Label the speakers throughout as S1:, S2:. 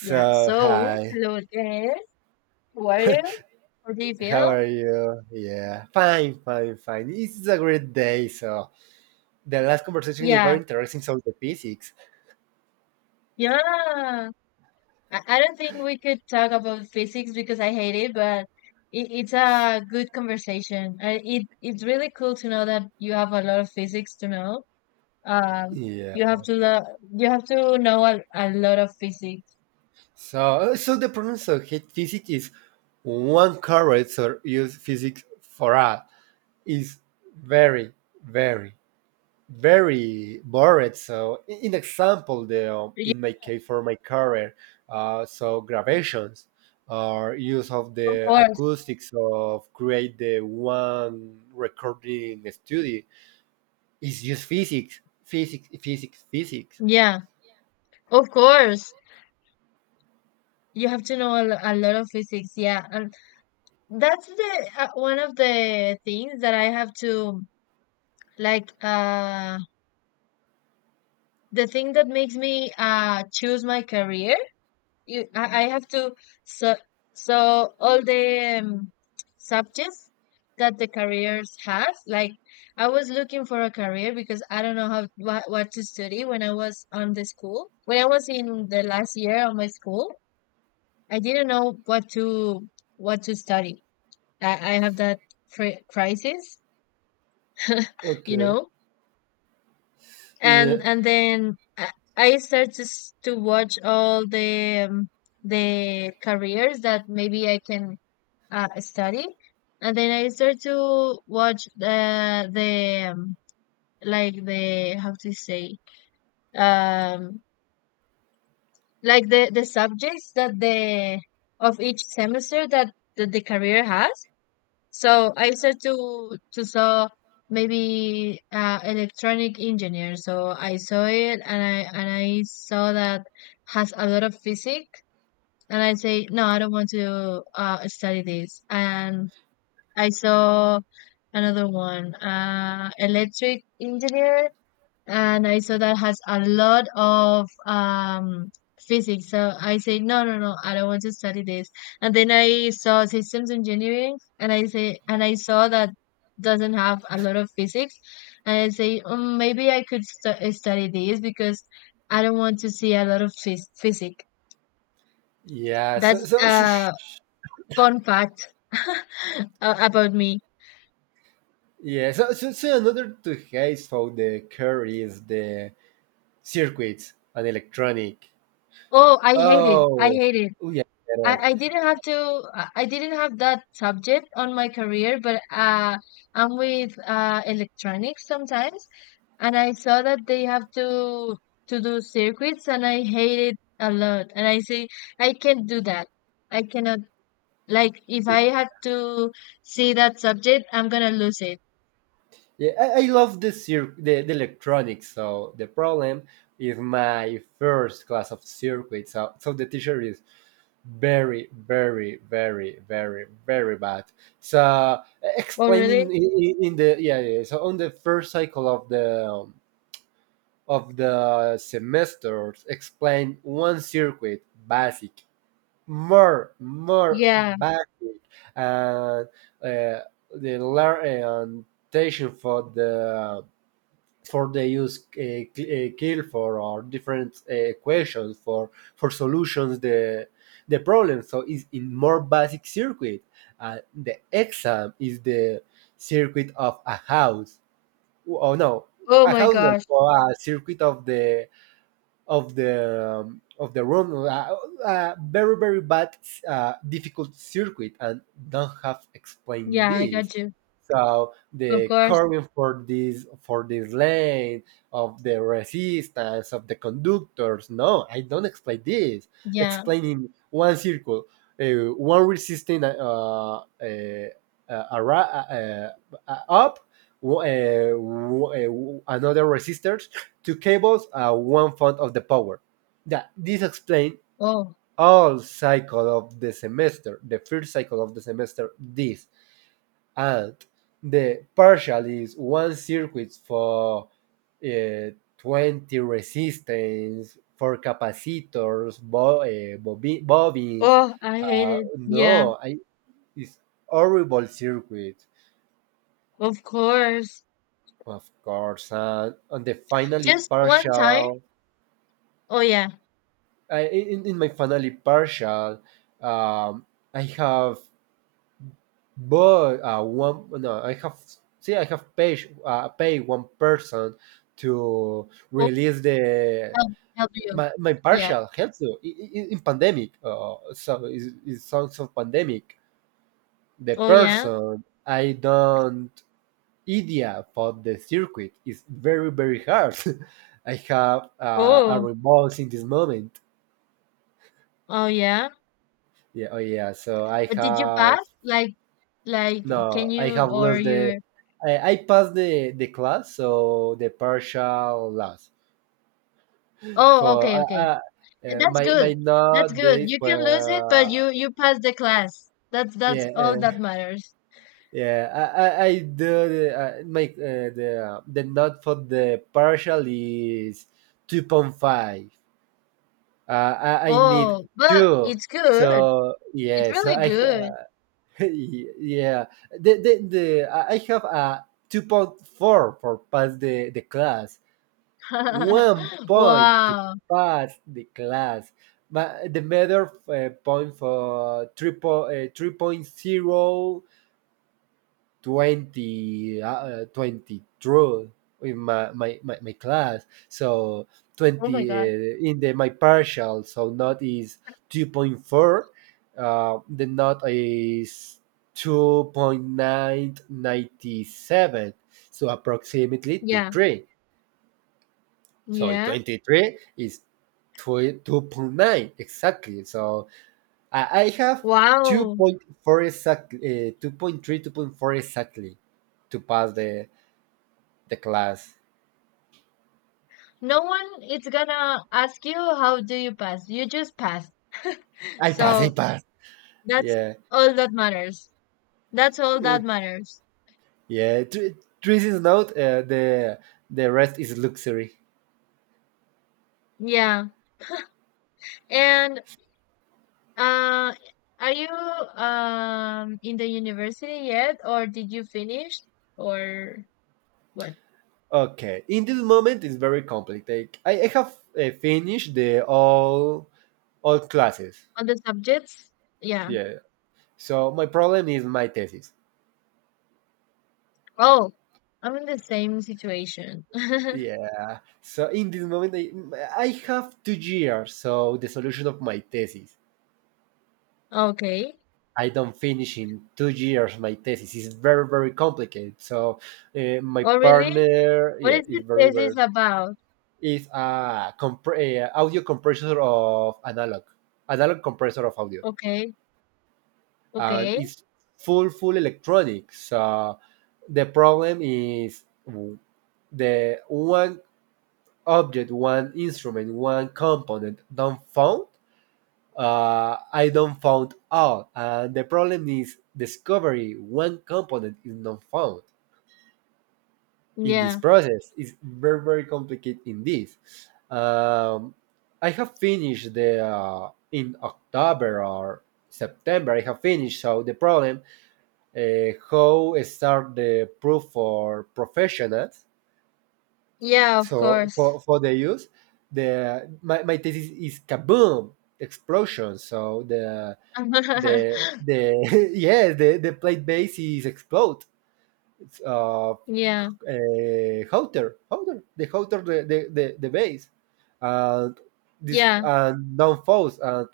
S1: Yeah, so
S2: hi,
S1: hello again. How are you? How do you
S2: how
S1: feel?
S2: are you? Yeah, fine, fine, fine. It's a great day. So, the last conversation is very
S1: Yeah,
S2: interesting. So, the physics.
S1: yeah. I don't think we could talk about physics because I hate it, but it's a good conversation. It's really cool to know that you have a lot of physics to know. Um,
S2: Yeah.
S1: you have to lo you have to know a lot of physics.
S2: So the problems of heat physics is one correct or use physics for all is very, very very bored. So, in example, the
S1: Yeah,
S2: in my case for my career, so gravations or use of
S1: of
S2: the
S1: course.
S2: acoustics of create the one recording studio is just physics, physics, physics, physics.
S1: Yeah, of course. You have to know a lot of physics. Yeah, and that's the one of the things that I have to. Like the thing that makes me choose my career I have to, so so all the subjects that the careers has, like I was looking for a career because I don't know how what to study when I was on the school, when I was in the last year of my school. I didn't know what to study. I have that crisis. You
S2: Okay.
S1: know,
S2: Yeah,
S1: and then I start to watch all the careers that maybe I can study, and then I start to watch the like, the how to say, um like the subjects that the of each semester that, that the career has. So I said to saw maybe electronic engineer. So I saw it, and I saw that has a lot of physics, and I say no, I don't want to study this. And I saw another one, electric engineer, and I saw that has a lot of physics. So I say, no, no, no, I don't want to study this. And then I saw systems engineering, and I say, and I saw that doesn't have a lot of physics. And I say, maybe I could study this because I don't want to see a lot of physics.
S2: yeah. So,
S1: That's
S2: so, shush.
S1: a fun fact a- about me.
S2: Yeah. So another two case for the curve is the circuits and electronic.
S1: Oh, I hate it. I
S2: Oh,
S1: hate it.
S2: oh yeah, I get
S1: I,
S2: it.
S1: I didn't have to I I didn't have that subject on my career, but I'm with electronics sometimes, and I saw that they have to do circuits, and I hate it a lot. And I say I can't do that. I cannot, like, if I had to see that subject, I'm gonna lose it.
S2: Yeah, I love the electronics. So the problem is my first class of circuit. So the teacher is very very very very very bad. So
S1: Oh
S2: explaining
S1: really?
S2: in the yeah, yeah so on the first cycle of the semesters, explain one circuit basic, more
S1: Yeah.
S2: basic, and uh, the learn and for the for they use kill for or different equations for solutions the problem so it's in more basic circuit the exam is the circuit of a house oh no
S1: Oh
S2: a
S1: my
S2: house no,
S1: gosh.
S2: for a circuit of the of the run very very bad difficult circuit and don't have explained
S1: Yeah, I
S2: this
S1: got you.
S2: so
S1: Of
S2: the
S1: course.
S2: curving for this lane of the resistance of the conductors no I don't explain this
S1: Yeah.
S2: explaining one circle one resistance uh, ara- uh, up w- uh, another resistors two cables are one fourth of the power. That this explains
S1: Oh.
S2: all cycle of the semester, the first cycle of the semester, this and the partial is one circuit for uh, 20 resistance, for capacitors, bobbins.
S1: Oh, I hate it. Yeah.
S2: No, it's horrible circuit,
S1: Of course.
S2: of course. And the finally
S1: Just one time?
S2: partial.
S1: Oh yeah.
S2: In my finally partial, um, I have but one no, I have see I have pay pay one person to
S1: Oh,
S2: release the
S1: help you.
S2: my
S1: Yeah.
S2: partial helps you in pandemic. So it's songs of pandemic. The
S1: Oh yeah.
S2: person I don't idea for the circuit is very very hard. I have a
S1: Oh.
S2: remorse in this moment.
S1: Oh yeah.
S2: Yeah, oh yeah. So I
S1: But did you
S2: have.
S1: pass? Like
S2: No,
S1: can
S2: I
S1: you,
S2: have
S1: or
S2: lost the.
S1: you're
S2: I passed the class, so the partial loss.
S1: Oh,
S2: For
S1: okay, okay. And that's
S2: my
S1: good.
S2: my
S1: That's
S2: not
S1: good.
S2: days
S1: You can
S2: were
S1: lose it, but you pass the class. That's
S2: yeah
S1: all that matters.
S2: yeah I do the, my the not for the partial is 2.5. Uh, I need
S1: Oh, but
S2: two.
S1: it's good.
S2: So
S1: It's
S2: yeah, so
S1: really
S2: I
S1: good.
S2: yeah the I have a 2.4 for pass the class. One point to
S1: Wow.
S2: pass the class. But the matter point for 3.0 3.0 20 in my class. So
S1: Oh my
S2: 20
S1: God.
S2: in the my partial, so not is 2.4. The not is 2.997. So approximately to
S1: Yeah.
S2: 3. So
S1: Yeah.
S2: 23 is two 2.9 exactly. So I have
S1: Wow.
S2: 2.4 exactly, 2.3, exactly to pass the class.
S1: No one is gonna ask you how do you pass, you just pass.
S2: I pass, I
S1: So
S2: pass.
S1: that's
S2: Yeah,
S1: all that matters, that's all that
S2: it,
S1: matters.
S2: yeah. Three is not the rest is luxury.
S1: Yeah, and uh are you in the university yet, or did you finish, or what?
S2: Okay, in this moment it's very complicated. I have finished the all classes.
S1: On the subjects. Yeah.
S2: Yeah. So my problem is my thesis.
S1: Oh, I'm in the same situation.
S2: Yeah. So in this moment, I have 2 years. So the solution of my thesis,
S1: Okay.
S2: I don't finish in 2 years. My thesis is very very complicated. So my
S1: Oh really?
S2: partner,
S1: What
S2: yeah,
S1: is your
S2: is very
S1: thesis
S2: very
S1: about?
S2: is a audio compressor of analog, analog compressor of audio,
S1: Okay.
S2: and
S1: Okay.
S2: it's full electronic. So the problem is the one object, one instrument, one component don't found I don't found all. And the problem is discovery one component is not found in this
S1: Yeah.
S2: process. It's very very complicated in this. Um, I have finished the in October or September. I have finished. So the problem how start the proof for professionals.
S1: Yeah, of
S2: So
S1: course.
S2: for the use, the my thesis is kaboom explosion. So the the yes the plate base is explode it's
S1: Yeah,
S2: Houter Houter the the base and this
S1: yeah,
S2: and down falls and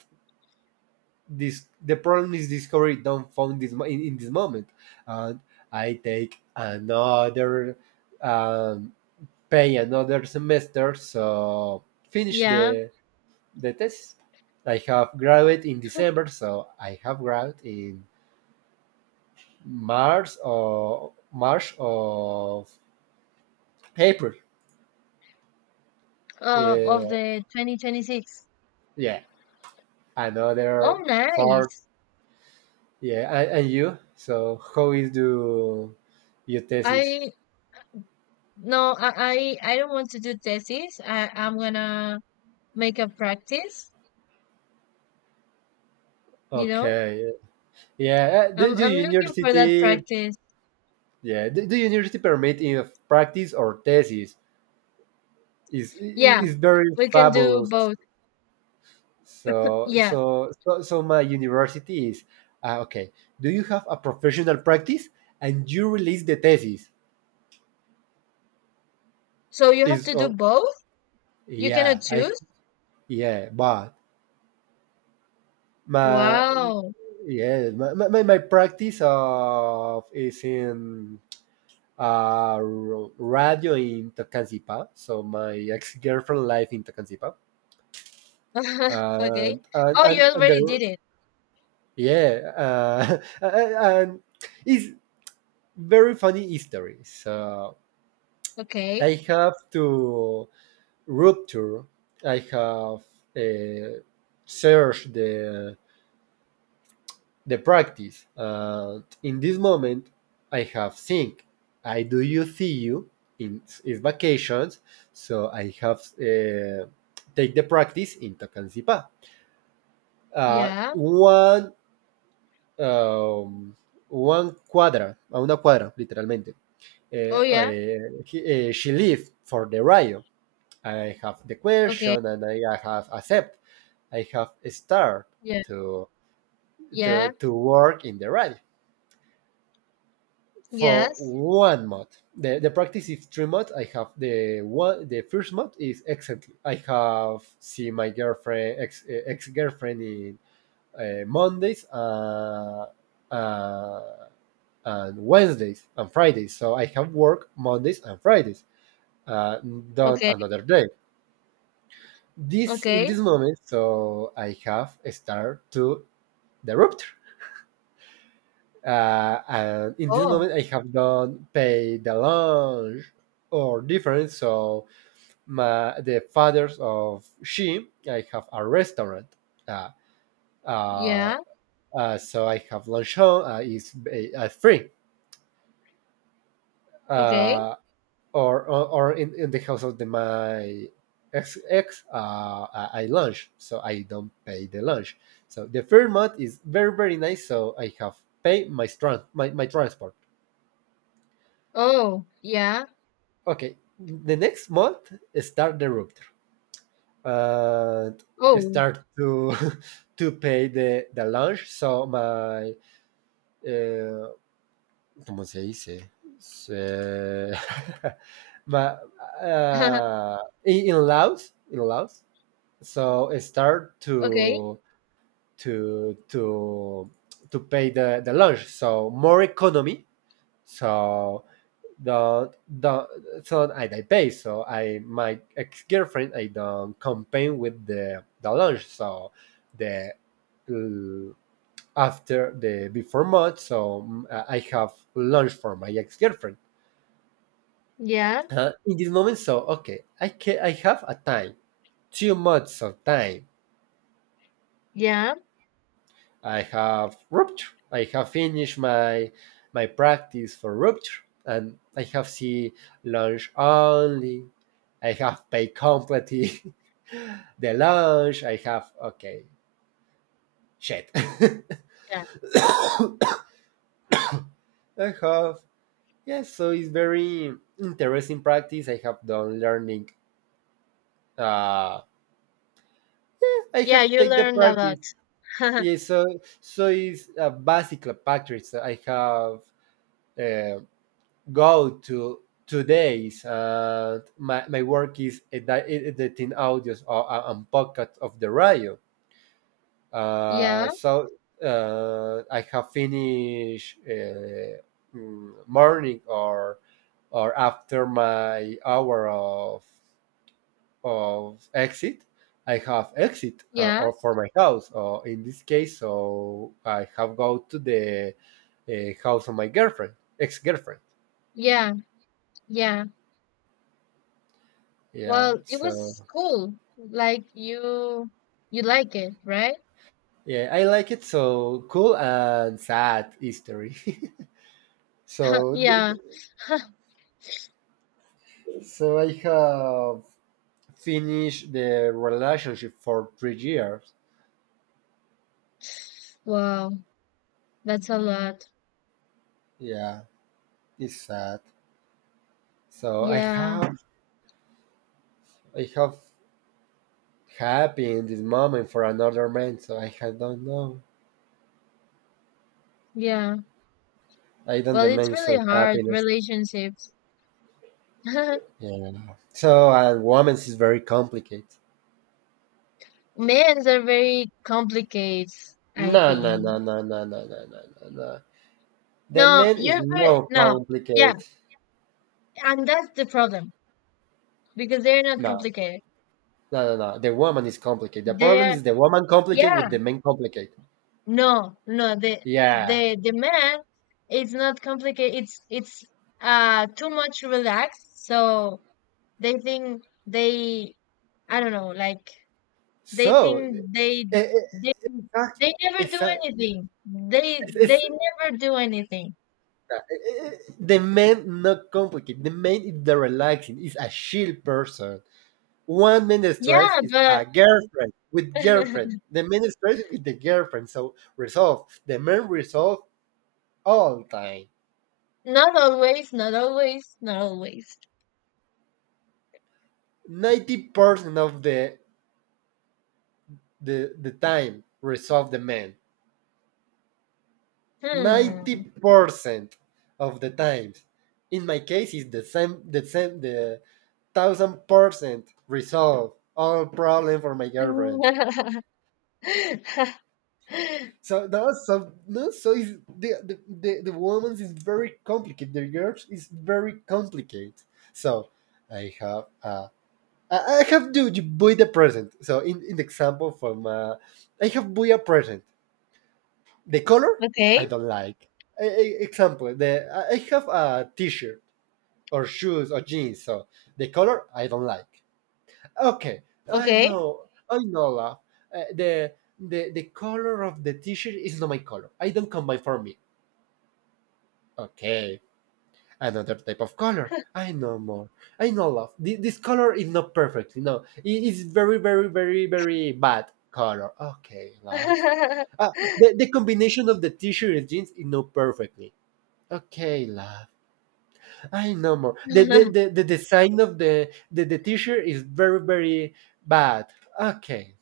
S2: this the problem is discovery down found this in this moment and I take another um pay another semester so finish
S1: yeah.
S2: the test. I have graduated in December so I have graduated in March or March of April.
S1: Of
S2: Yeah,
S1: the 2026.
S2: yeah,
S1: Oh,
S2: another four.
S1: nice.
S2: Yeah, and you. So how is do your thesis?
S1: I, no, I don't want to do thesis. I'm gonna make a practice, you know?
S2: Okay. Yeah. uh, Do,
S1: I'm
S2: do
S1: I'm looking for that
S2: university?
S1: practice.
S2: Yeah. Do university permit in practice or thesis? Is
S1: Yeah,
S2: is very
S1: we can do
S2: fabulous.
S1: both.
S2: So
S1: Yeah.
S2: so so, so my university is okay. Do you have a professional practice and you release the thesis?
S1: So you have
S2: Is
S1: to do both? You cannot
S2: Yeah, I
S1: choose?
S2: yeah, but my
S1: Wow.
S2: yeah, my practice of is in uh r- radio in Tocancipa. So my ex girlfriend live in Tocancipa,
S1: Okay.
S2: and and
S1: Oh, you
S2: and, and
S1: already
S2: the
S1: did it.
S2: yeah, and it's very funny history. So
S1: Okay.
S2: I have to rupture. I have uh, searched the practice. In this moment, I have think. I do you see you in is vacations, so I have take the practice in Tocancipá. Uh,
S1: Yeah.
S2: one um, One cuadra, a una cuadra, literalmente.
S1: Oh,
S2: Eh,
S1: yeah.
S2: eh, she lived for the Rio. I have the
S1: Okay.
S2: question and I have accept. I have start
S1: Yeah.
S2: to
S1: Yeah.
S2: to work in the Rio. For
S1: Yes.
S2: one mod. The practice is 3 mods. I have the one the first mod is excellently. I have see my girlfriend ex ex girlfriend in Mondays, uh, and Wednesdays and Fridays. So I have work Mondays and Fridays. Not
S1: Okay,
S2: another day. This in this
S1: okay.
S2: moment, so I have start to the rupture. And in this
S1: Oh,
S2: moment, I have not paid the lunch or difference. So the fathers of she, I have a restaurant. Uh, uh,
S1: yeah.
S2: so I have lunch home is free.
S1: Okay.
S2: Uh, or in the house of the, my ex, I lunch, so I don't pay the lunch. So the third month is very very nice. So I have paid my my transport.
S1: Oh, yeah.
S2: Okay, the next month start the rupture and
S1: Oh.
S2: start to to pay the lunch so my uh, como se dice Se- my uh, in Laos in Laos so I start
S1: Okay.
S2: to to to to pay the lunch so more economy so the so I they pay. So I my ex girlfriend I don't campaign with the launch. So the uh, after the before month, so I have lunch for my ex girlfriend.
S1: Yeah.
S2: In this moment, so okay, I can I have a time 2 months of time
S1: Yeah.
S2: I have rupture. I have finished my practice for rupture, and I have see lunch only. I have paid completely the lunch. I have okay shit.
S1: Yeah.
S2: I have yes. So it's very interesting practice. I have done learning. Uh, I
S1: Yeah,
S2: have
S1: you
S2: take the
S1: learned a lot.
S2: practice. Yeah, so it's a basic practice. I have uh, go to 2 days. My work is editing audios or, and podcast of the radio. Uh,
S1: Yeah.
S2: so uh, I have finished morning or after my hour of exit. I have exit
S1: Yeah.
S2: or for my house or in this case, so I have go to the house of my girlfriend, ex girlfriend.
S1: Yeah. Yeah.
S2: Yeah,
S1: Well, it
S2: so
S1: was cool. Like, you like it, right?
S2: yeah, I like it. So cool and sad history. so, th-
S1: Yeah.
S2: so I have finished the relationship for 3 years.
S1: Wow, that's a lot.
S2: Yeah, it's sad. So I
S1: Yeah,
S2: have, I have happy in this moment for another man. So I don't know.
S1: yeah.
S2: I don't
S1: Well, it's
S2: demand
S1: really
S2: so
S1: hard,
S2: happiness.
S1: relationships.
S2: Yeah. So and women's is very complicated.
S1: Men's are very complicated, I
S2: No, no, no,
S1: think.
S2: no, no, no, no, no, no. No. The
S1: No,
S2: man is
S1: you're very,
S2: no
S1: no, yeah,
S2: complicated.
S1: and that's the problem because they're not
S2: No,
S1: complicated.
S2: no, no, no. The woman is complicated. The problem
S1: They're
S2: is the woman complicate with
S1: yeah,
S2: the man complicate.
S1: no, no, the
S2: Yeah.
S1: the the man is not complicated. It's too much relaxed, so they think they I don't know, like they
S2: So,
S1: think
S2: eh, eh,
S1: they they never
S2: it's
S1: do
S2: exactly.
S1: anything. They
S2: It's, it's,
S1: never do anything.
S2: the man not complicated. The man is the relaxing. Is a chill person. One man stress
S1: Yeah,
S2: is
S1: but
S2: a girlfriend with girlfriend. The man stress is with the girlfriend. So resolve. The man resolve all time.
S1: not always, not always, not always.
S2: 90% of the time resolve the man.
S1: Hmm.
S2: 90% of the times. In my case, it's the same, the same, the 1,000% resolve all problem for my girlfriend. So that's so no, so is the woman's is very complicated. The girls is very complicated. So I have uh, I have to you buy the present. So in the example from I have buy a present. The color I
S1: Okay,
S2: don't like. Example the I have a t-shirt or shoes or jeans. So the color I don't like. Okay, I
S1: okay.
S2: know, I know. Love. Uh, the the color of the t-shirt is not my color. I don't combine for me. Okay, another type of color. I know more. I know, love. This color is not perfect. No, it is very, very, very, very bad color. Okay, love. The combination of the t-shirt and jeans is not perfectly. Okay, love. I know more. The the, the, the design of the t-shirt is very very bad. Okay.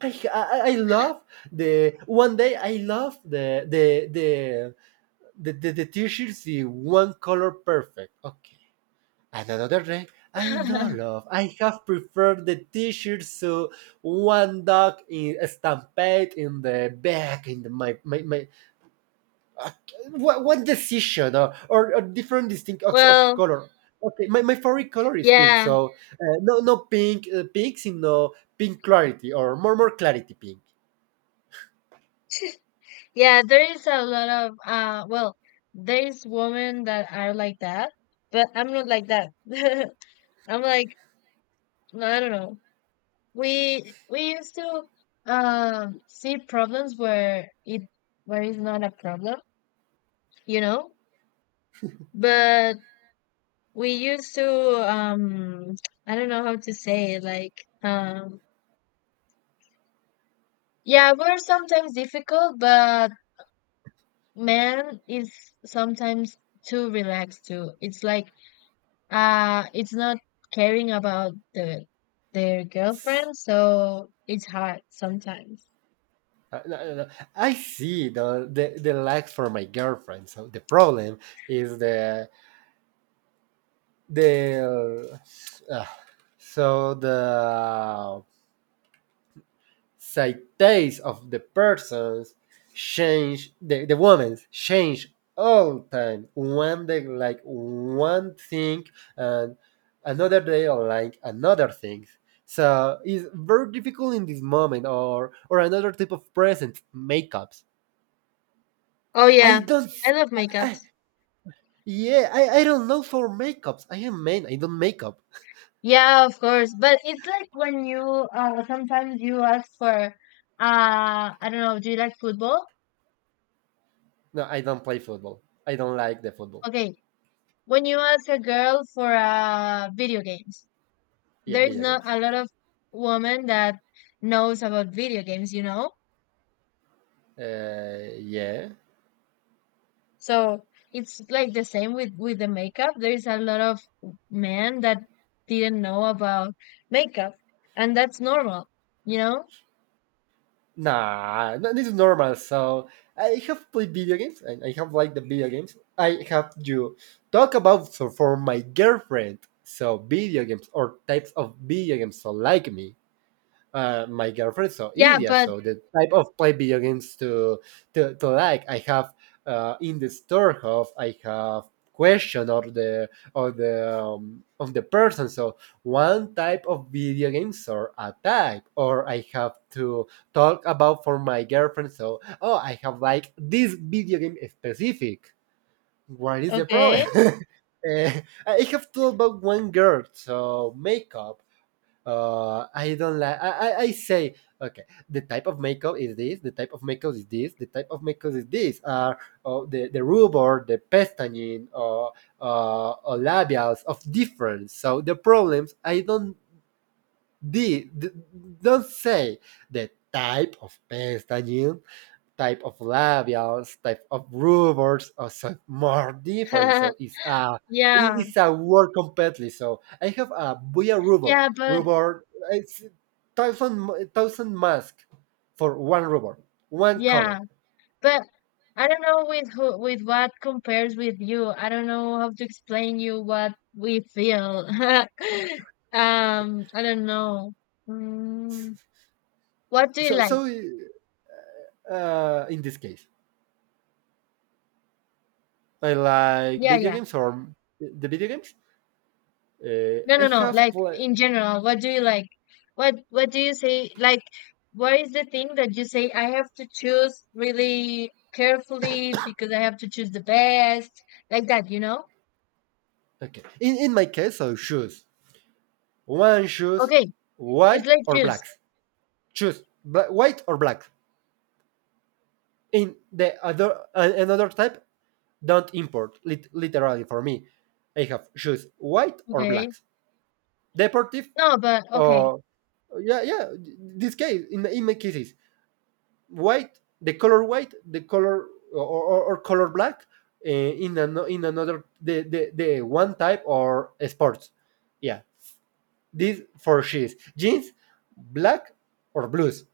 S2: I love the one day. I love the t-shirts in one color perfect. Okay. And another day I know love. I have preferred the t-shirts, so one dog is stamped in the back in my uh, what decision, or different distinct of
S1: Well,
S2: color. Okay, my favorite color is pink,
S1: yeah,
S2: so no pink, pink, no pink clarity, or more clarity pink.
S1: yeah, there is a lot of well, there is women that are like that, but I'm not like that. I'm like, no, I don't know. We used to see problems where it, where it's not a problem, you know? But we used to I don't know how to say it, like, um yeah, we're sometimes difficult, but man is sometimes too relaxed too. It's like it's not caring about the their girlfriend, so it's hard sometimes.
S2: No, no, no. I see the likes for my girlfriend, so the problem is the uh, the sights of the persons change. The women's change all time. One day like one thing, and another day like another thing. So it's very difficult in this moment, or another type of present makeups.
S1: Oh
S2: I
S1: yeah,
S2: don't
S1: I love
S2: I,
S1: makeups.
S2: yeah, I don't know for makeups. I am man, I don't makeup.
S1: Yeah, of course, but it's like when you sometimes you ask for I don't know, do you like football?
S2: No, I don't play football. I don't like the football.
S1: Okay. When you ask a girl for video games,
S2: Yeah,
S1: there is
S2: video
S1: not
S2: games.
S1: a lot of women that knows about video games, you know?
S2: Yeah.
S1: So it's like the same with the makeup. There is a lot of men that didn't know about makeup, and that's normal, you know?
S2: Nah, no, this is normal. So I have played video games and I have liked the video games. I have you talk about so for my girlfriend. So video games, or types of video games, so like me, my girlfriend so
S1: Yeah,
S2: idiot.
S1: but
S2: So the type of play video games, to like I have, in the store of I have question or the of the person. So one type of video games, or a type, or I have to talk about for my girlfriend. So, oh, I have like this video game specific. What is the problem?
S1: okay.
S2: I have to about one girl, so makeup, I don't like. I say, okay, the type of makeup is this, the type of makeup is this, the type of makeup is this. Are the rubor, the pestañin, or or labials of different? So the problems, I don't de- d- don't say the type of pestañin, type of labials, type of rubbers are so more different. So it's a
S1: Yeah,
S2: it's a word completely. So I have a Buya rubber,
S1: yeah, but
S2: rubber. It's thousand mask for one rubber, one
S1: yeah.
S2: color.
S1: But I don't know with who, with what compares with you. I don't know how to explain you what we feel. Um, I don't know. Mm, what do you
S2: So
S1: like?
S2: so in this case, I like
S1: Yeah,
S2: video
S1: yeah.
S2: games, or the video games. Uh,
S1: No,
S2: I
S1: no, no.
S2: have
S1: Like
S2: pla-
S1: in general, what do you like? What do you say? Like, what is the thing that you say I have to choose really carefully because I have to choose the best, like that, you know?
S2: okay. In my case, so shoes, one shoes,
S1: Okay, it's
S2: white
S1: like
S2: or
S1: choose.
S2: blacks. Choose white or black. In the other, another type, don't import literally for me. I have shoes white or
S1: Okay.
S2: blacks, deportive,
S1: No, but okay.
S2: or yeah yeah, this case, in my cases, white the color, white the color, or color black. In another, the one type or sports. Yeah, this for shoes, jeans, black or blues,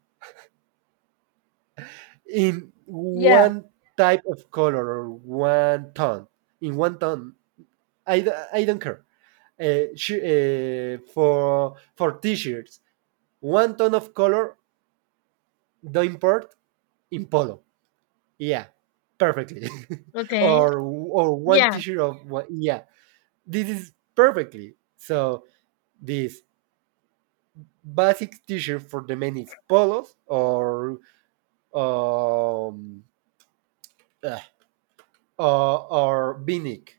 S2: in
S1: Yeah.
S2: one type of color, or one tone, in one tone. I don't care. For t-shirts, one tone of color, the import in polo. Yeah, perfectly.
S1: Okay.
S2: Or one
S1: Yeah,
S2: t-shirt of one, yeah, this is perfectly. So this basic t-shirt for the men is polos, or um uh, or beanick.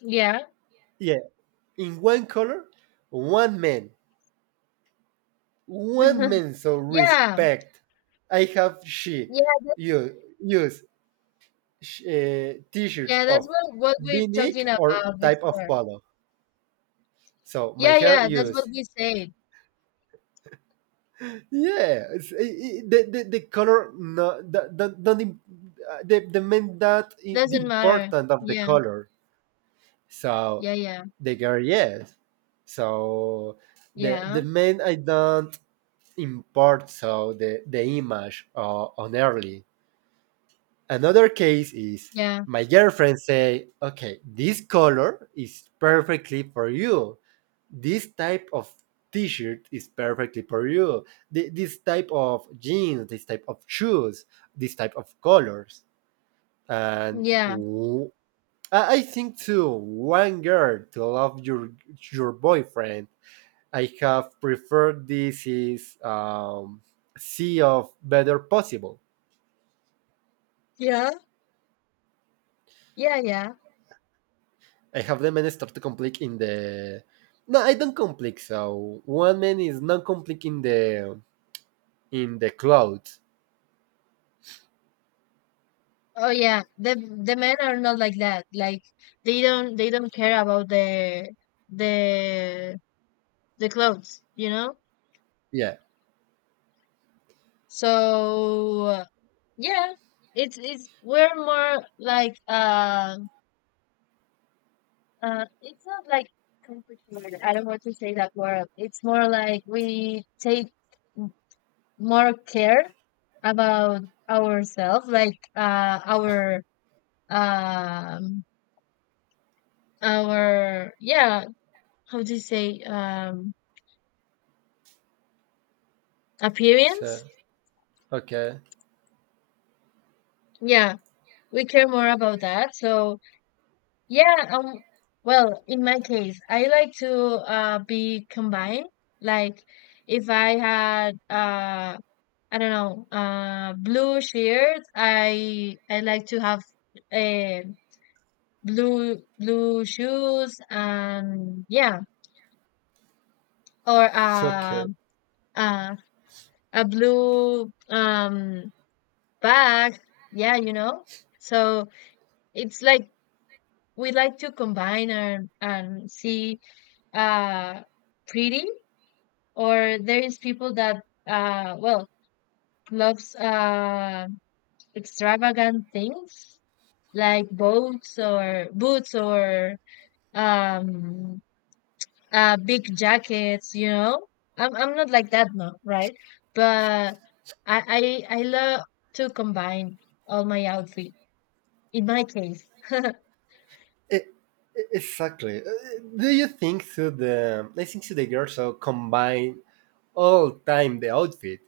S1: yeah,
S2: Yeah, in one color, one man, women so
S1: yeah,
S2: respect. I have she
S1: yeah,
S2: you use t-shirts
S1: yeah. That's
S2: of
S1: what we're
S2: V-neck,
S1: talking
S2: or
S1: about
S2: type of
S1: before.
S2: polo. So my
S1: Yeah,
S2: hair
S1: yeah. That's what
S2: use,
S1: we said.
S2: yeah it's, the color, no don't. The men that the
S1: Doesn't matter.
S2: important of the
S1: Yeah,
S2: color. So
S1: yeah, yeah,
S2: the girl, yes. So the
S1: yeah,
S2: men I don't import, so the image on early. Another case is,
S1: yeah,
S2: my girlfriend say, "Okay, this color is perfectly for you. This type of t-shirt is perfectly for you. This type of jeans, this type of shoes, this type of colors." And
S1: yeah,
S2: w- I think too, one girl to love your boyfriend. I have preferred this is sea of better possible.
S1: yeah, yeah, yeah.
S2: I have the many start to complete in the. No, I don't complete. So one man is not complete in the cloud.
S1: Oh yeah. The men are not like that. Like, they don't, they don't care about the the the clothes. You know.
S2: Yeah.
S1: So yeah, it's we're more like it's not like complicated. I don't want to say that word. It's more like we take more care about ourselves, like um, our yeah, how do you say
S2: So
S1: appearance?
S2: okay.
S1: Yeah, we care more about that. So yeah, well, in my case, I like to be combined. Like, if I had I don't know, blue shirt. I like to have uh, blue shoes and yeah, or
S2: So, okay.
S1: uh, a blue bag. Yeah, you know. So it's like we like to combine and see uh pretty, or there is people that well, loves extravagant things like boats or boots or um big jackets, you know. I'm not like that, no, right, but i I love to combine all my outfit, in my case.
S2: E- exactly. Do you think so? The I think so. The girls so combine all time the outfit.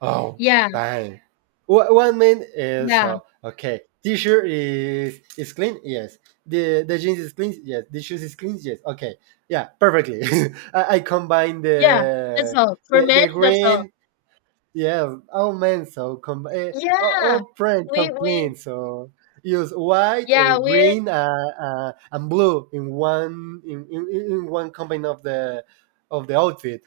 S2: Oh,
S1: Yeah,
S2: dang. One main is
S1: yeah,
S2: okay. T-shirt is clean. Yes. The jeans is clean. Yes. The shoes is clean. Yes. Okay. Yeah. Perfectly. I combine
S1: yeah, that's
S2: the,
S1: all for
S2: the
S1: men,
S2: the
S1: that's all.
S2: green. Yeah. All men so com- uh, all
S1: Yeah,
S2: all print
S1: we
S2: so
S1: we
S2: clean. So use white,
S1: yeah,
S2: a
S1: we're
S2: green, and blue in one in one combine of the outfit.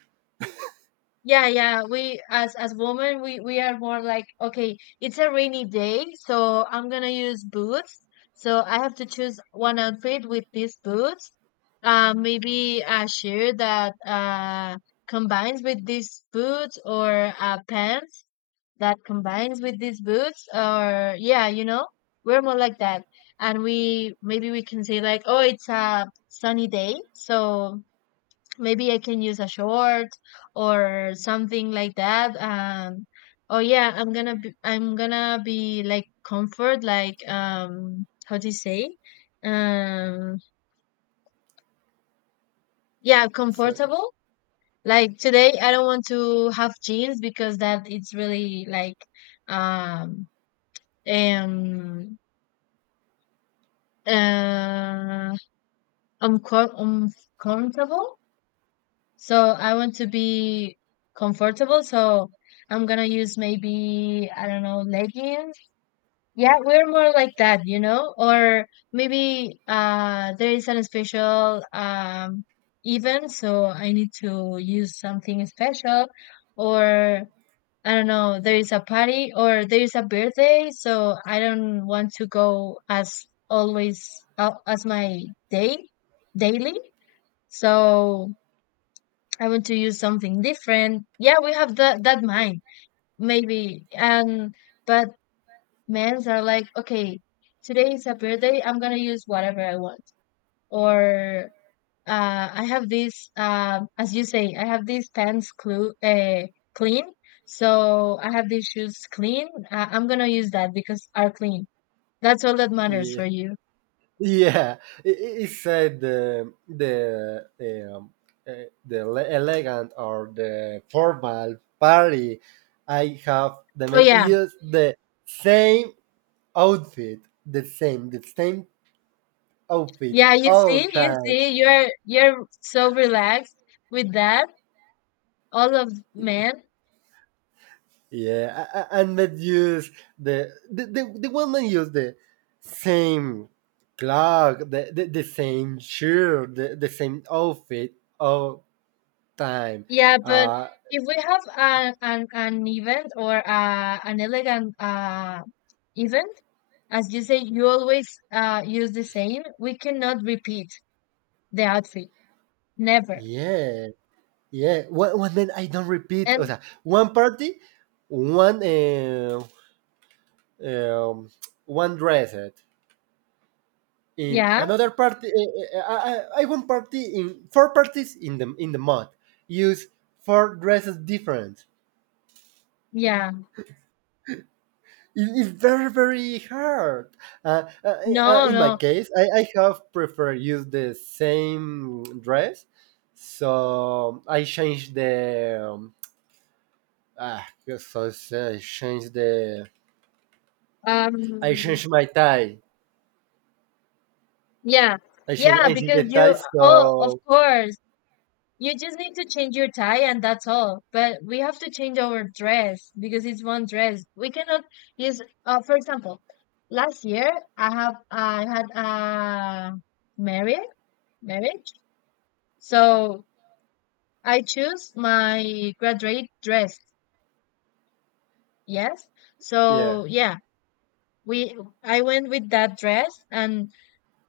S1: Yeah, yeah. We as women, we are more like, okay, it's a rainy day, so I'm gonna use boots. So I have to choose one outfit with these boots. Maybe a shirt that combines with these boots, or pants that combines with these boots, or yeah, you know, we're more like that. And we maybe we can say like, oh, it's a sunny day, so maybe I can use a short or something like that. Oh yeah, I'm gonna be like comfort, like, how do you say? Um, yeah,
S2: So
S1: comfortable. Like today, I don't want to have jeans because that it's really like um um uh uncom- uncomfortable. So I want to be comfortable. So I'm gonna use maybe, I don't know, leggings. Yeah, we're more like that, you know? Or maybe there is an special event, so I need to use something special, or I don't know, there is a party or there is a birthday, so I don't want to go as always as my day daily. So I want to use something different. Yeah, we have that that mind, maybe. And but men's are like, okay, today is a birthday. I'm gonna use whatever I want. Or I have this as you say, I have these pants clean. So I have these shoes clean. I'm gonna use that because are clean. That's all that matters
S2: yeah.
S1: for you.
S2: Yeah, he said uh, the elegant, or the formal party. I have the
S1: Oh
S2: men
S1: yeah,
S2: use the same outfit, the same outfit
S1: yeah.
S2: all
S1: You
S2: time.
S1: see, you're so relaxed with that. All of men
S2: Yeah, and men use the woman use the same clock, the same shirt, the same outfit all time.
S1: Yeah, but
S2: Uh,
S1: if we have an event or an elegant event, as you say, you always use the same. We cannot repeat the outfit, never.
S2: yeah. Yeah, one man I don't repeat. O
S1: And
S2: sea, one party, one uh, um, one dress. Eh. In
S1: yeah,
S2: another party, I one party in four parties in the month use four dresses different.
S1: yeah,
S2: It is very very hard.
S1: no,
S2: In my
S1: no,
S2: case, I have prefer use the same dress, so I change the ah, I change the I
S1: um,
S2: changed my tie.
S1: yeah,
S2: I changed,
S1: yeah,
S2: I changed the
S1: because
S2: tie.
S1: you. Oh, of
S2: So
S1: course. You just need to change your tie and that's all. But we have to change our dress because it's one dress. We cannot use, for example, last year I had a marriage marriage. So I choose my graduate dress. Yes.
S2: yeah.
S1: So yeah, we I went with that dress and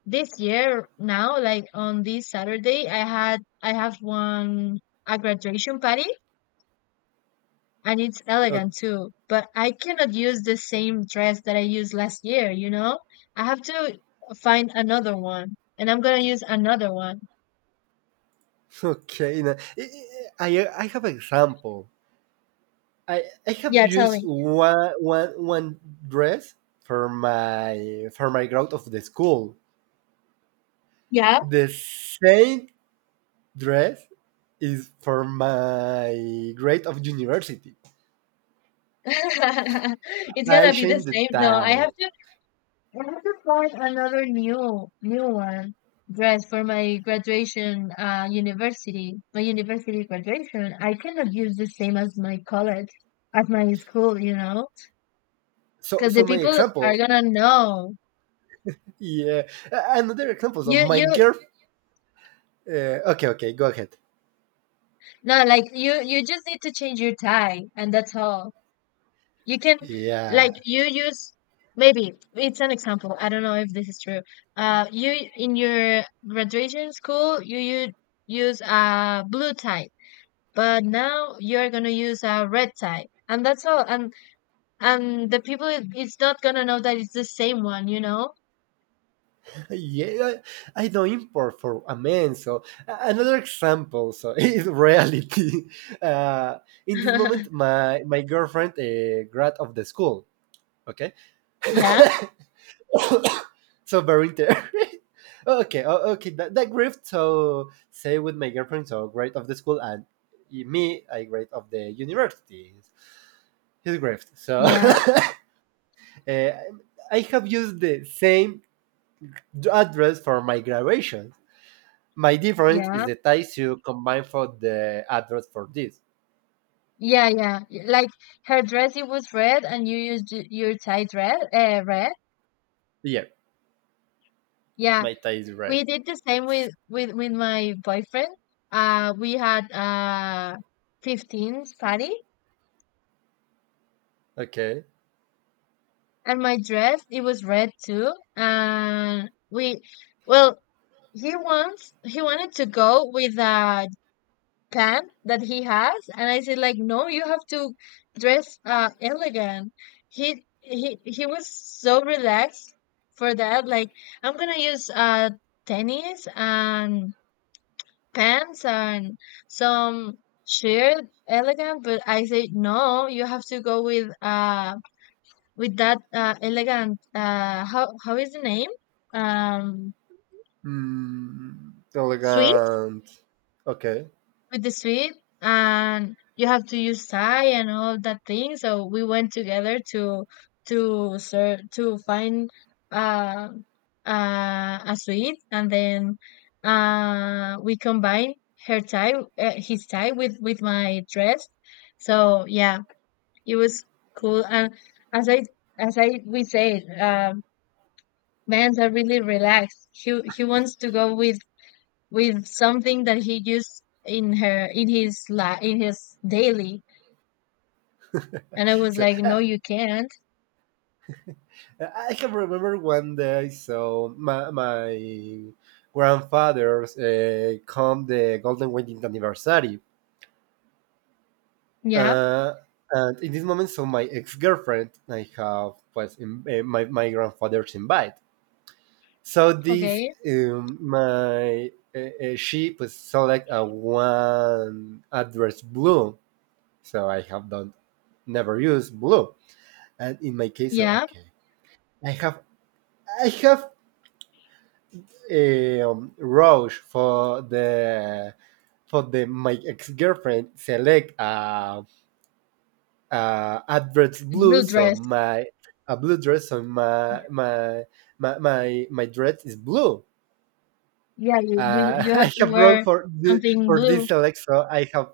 S1: this year now, like on this Saturday, I have one a graduation party and it's
S2: O-
S1: elegant too. But I cannot use the same dress that I used last year, you know? I have to find another one, and I'm gonna use another one.
S2: Okay. Now, I have example. I have
S1: Yeah, tell
S2: used
S1: me.
S2: one dress for my grad of the school.
S1: Yeah.
S2: The same dress is for my grade of university.
S1: It's
S2: I
S1: gonna be the
S2: changed the
S1: same. No, I
S2: tie.
S1: have to find another new one dress for my graduation university. My university graduation. I cannot use the same as my college, as my school, you know?
S2: So
S1: Because the
S2: so my
S1: people are
S2: example.
S1: gonna know.
S2: Yeah. Another example. So
S1: You
S2: my
S1: you
S2: girl. Okay. Okay. Go ahead.
S1: No, like you just need to change your tie and that's all. You can
S2: Yeah.
S1: like you use maybe it's an example. I don't know if this is true. You in your graduation school you use a blue tie, but now you're going to use a red tie. And that's all. And the people it's not going to know that it's the same one, you know?
S2: yeah, I don't import for a man, so another example, so is reality, uh, in this moment my girlfriend grad of the school. Okay.
S1: Yeah.
S2: So very okay, that grief so say with my girlfriend so grade of the school, and me, I grade of the university, his grade so.
S1: Yeah.
S2: uh, I have used the same address for my graduation. My difference is
S1: Yeah.
S2: the tie you combine for the address for this.
S1: Yeah, yeah. Like her dress it was red and you used your tie red, red.
S2: Yeah,
S1: Yeah,
S2: my tie is red.
S1: we did the same with with my boyfriend. We had 15 party,
S2: Okay.
S1: and my dress it was red too. Well, he wanted to go with a pant that he has, and I said like, no, you have to dress elegant. He was so relaxed for that. Like, I'm gonna use tennis and pants and some shirt elegant, but I say no, you have to go with that elegant how is the name? um
S2: Mm,
S1: suit
S2: elegant. Okay.
S1: with the sweet, and you have to use tie and all that thing. So we went together to to find uh, a sweet, and then we combined her tie his tie with my dress. So yeah, it was cool. And as i as I we say, men's are really relaxed. He wants to go with something that he used in her in his daily, and I was
S2: So
S1: like,
S2: uh,
S1: no, you can't.
S2: I can remember one day. So my grandfather's come the Golden Wedding anniversary.
S1: Yeah.
S2: Uh, and in this moment, so my ex girlfriend I have was in, my grandfather's invite. So this
S1: Okay.
S2: my she was select a one address blue. So I have done never use blue, and in my case, so
S1: Yeah.
S2: okay, I have I have Roche for the my ex girlfriend select a address
S1: The
S2: blue.
S1: blue
S2: So
S1: dress.
S2: my a blue dress, so my
S1: Yeah.
S2: my my my, my dress is blue.
S1: Yeah, you have
S2: I
S1: to
S2: have wrote
S1: wear
S2: for
S1: something
S2: for
S1: blue.
S2: this Alexa. I have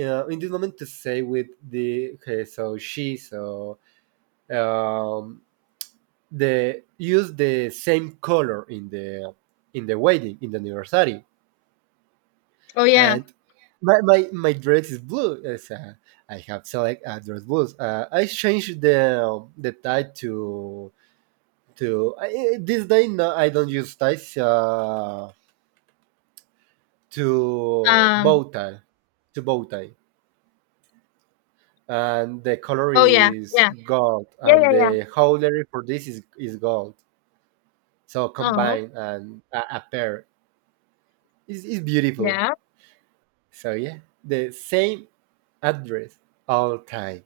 S2: in this moment to say with the okay, so she so um, the use the same color in the wedding in the anniversary,
S1: Oh yeah.
S2: and my dress is blue. Yes, I have select dress blues. I changed the tie to this day. No, I don't use ties. To bow
S1: um
S2: tie, to bow tie. And the color
S1: oh yeah,
S2: is
S1: yeah,
S2: gold,
S1: yeah,
S2: and
S1: yeah, yeah.
S2: the holder for this is gold. So
S1: No.
S2: combined, and a pair is beautiful.
S1: Yeah.
S2: So yeah, the same address all time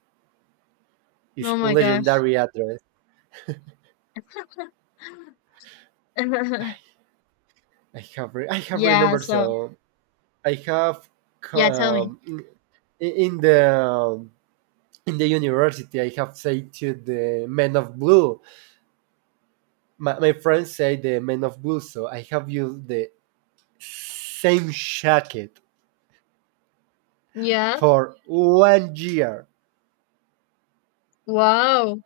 S2: is
S1: Oh my gosh.
S2: legendary address. I have
S1: Yeah,
S2: remembered
S1: so
S2: so. I have
S1: yeah, tell me.
S2: um, in, in the um, in the university, I have said to the men of blue. My friends say the men of blue, so I have used the same jacket
S1: Yeah.
S2: for one year.
S1: Wow.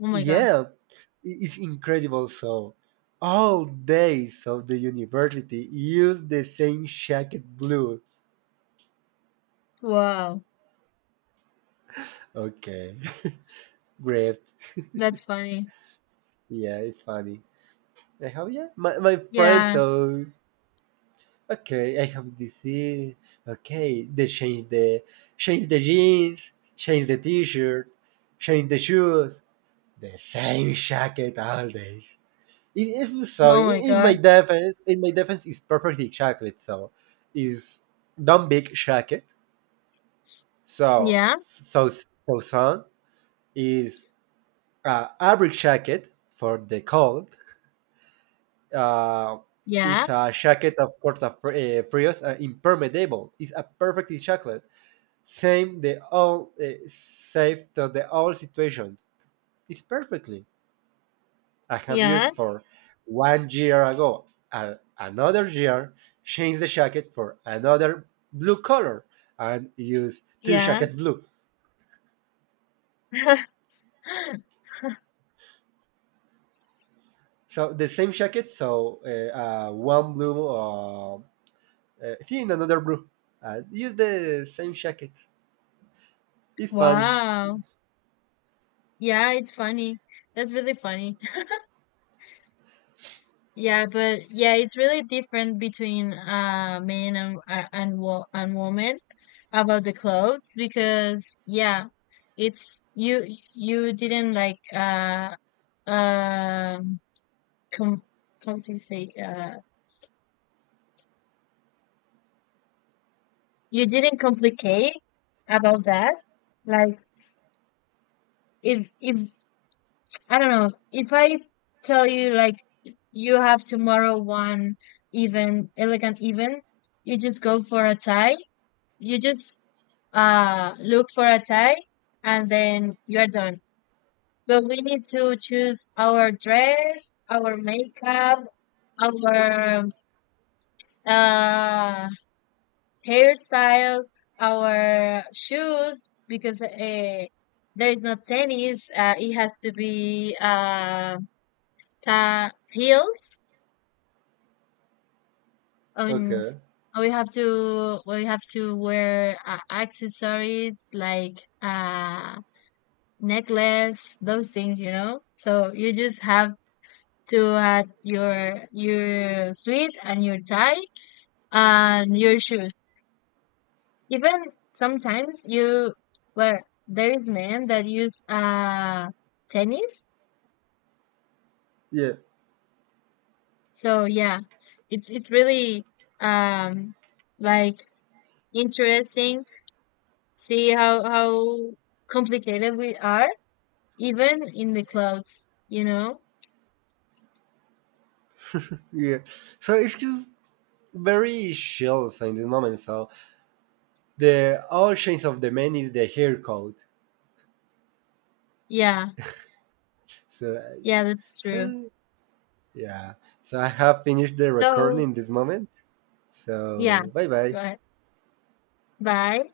S1: Oh my god.
S2: Yeah, it's incredible. So, all days of the university use the same jacket blue.
S1: Wow.
S2: Okay. Great.
S1: That's funny.
S2: Yeah, it's funny. I have, yeah, my friend.
S1: Yeah.
S2: So okay, I have DC. Okay, they change the jeans, change the t-shirt, change the shoes. The same jacket all days. It is so.
S1: Oh my
S2: In
S1: god.
S2: my defense, in my defense, is perfectly chocolate. So, is don't big jacket. So,
S1: Yeah.
S2: so sun is a average jacket for the cold. Uh,
S1: Yeah,
S2: is a jacket, of course, of frios, impermeable. Is a perfectly chocolate. Same the all, safe to the all situations. It's perfectly. I have used
S1: yeah,
S2: for one year ago. And another year, change the jacket for another blue color, and use two
S1: yeah.
S2: jackets blue. So the same jacket, so one blue, see in another blue. And use the same jacket. It's funny.
S1: Wow. Yeah, it's funny. That's really funny. Yeah, but yeah, it's really different between men and wo and women about the clothes, because yeah, it's you. You didn't like um com how do you say, you didn't complicate about that. Like, if I don't know. If I tell you like you have tomorrow one even elegant even, you just go for a tie. You just look for a tie and then you're done. But we need to choose our dress, our makeup, our uh hairstyle, our shoes, because there is no tennis. It has to be heels. Um,
S2: Okay.
S1: we have to wear accessories like necklace, those things, you know. So you just have to add your suit and your tie and your shoes. Even sometimes you, well, there is men that use tennis.
S2: Yeah.
S1: So yeah, it's really um like interesting. See how complicated we are, even in the clothes, you know?
S2: Yeah. So it's just very chill in this moment. So the all change of the man is the hair code.
S1: Yeah,
S2: So uh,
S1: yeah, that's true.
S2: so yeah. So I have finished the
S1: So
S2: recording this moment.
S1: yeah,
S2: So bye
S1: go
S2: bye.
S1: ahead. Bye.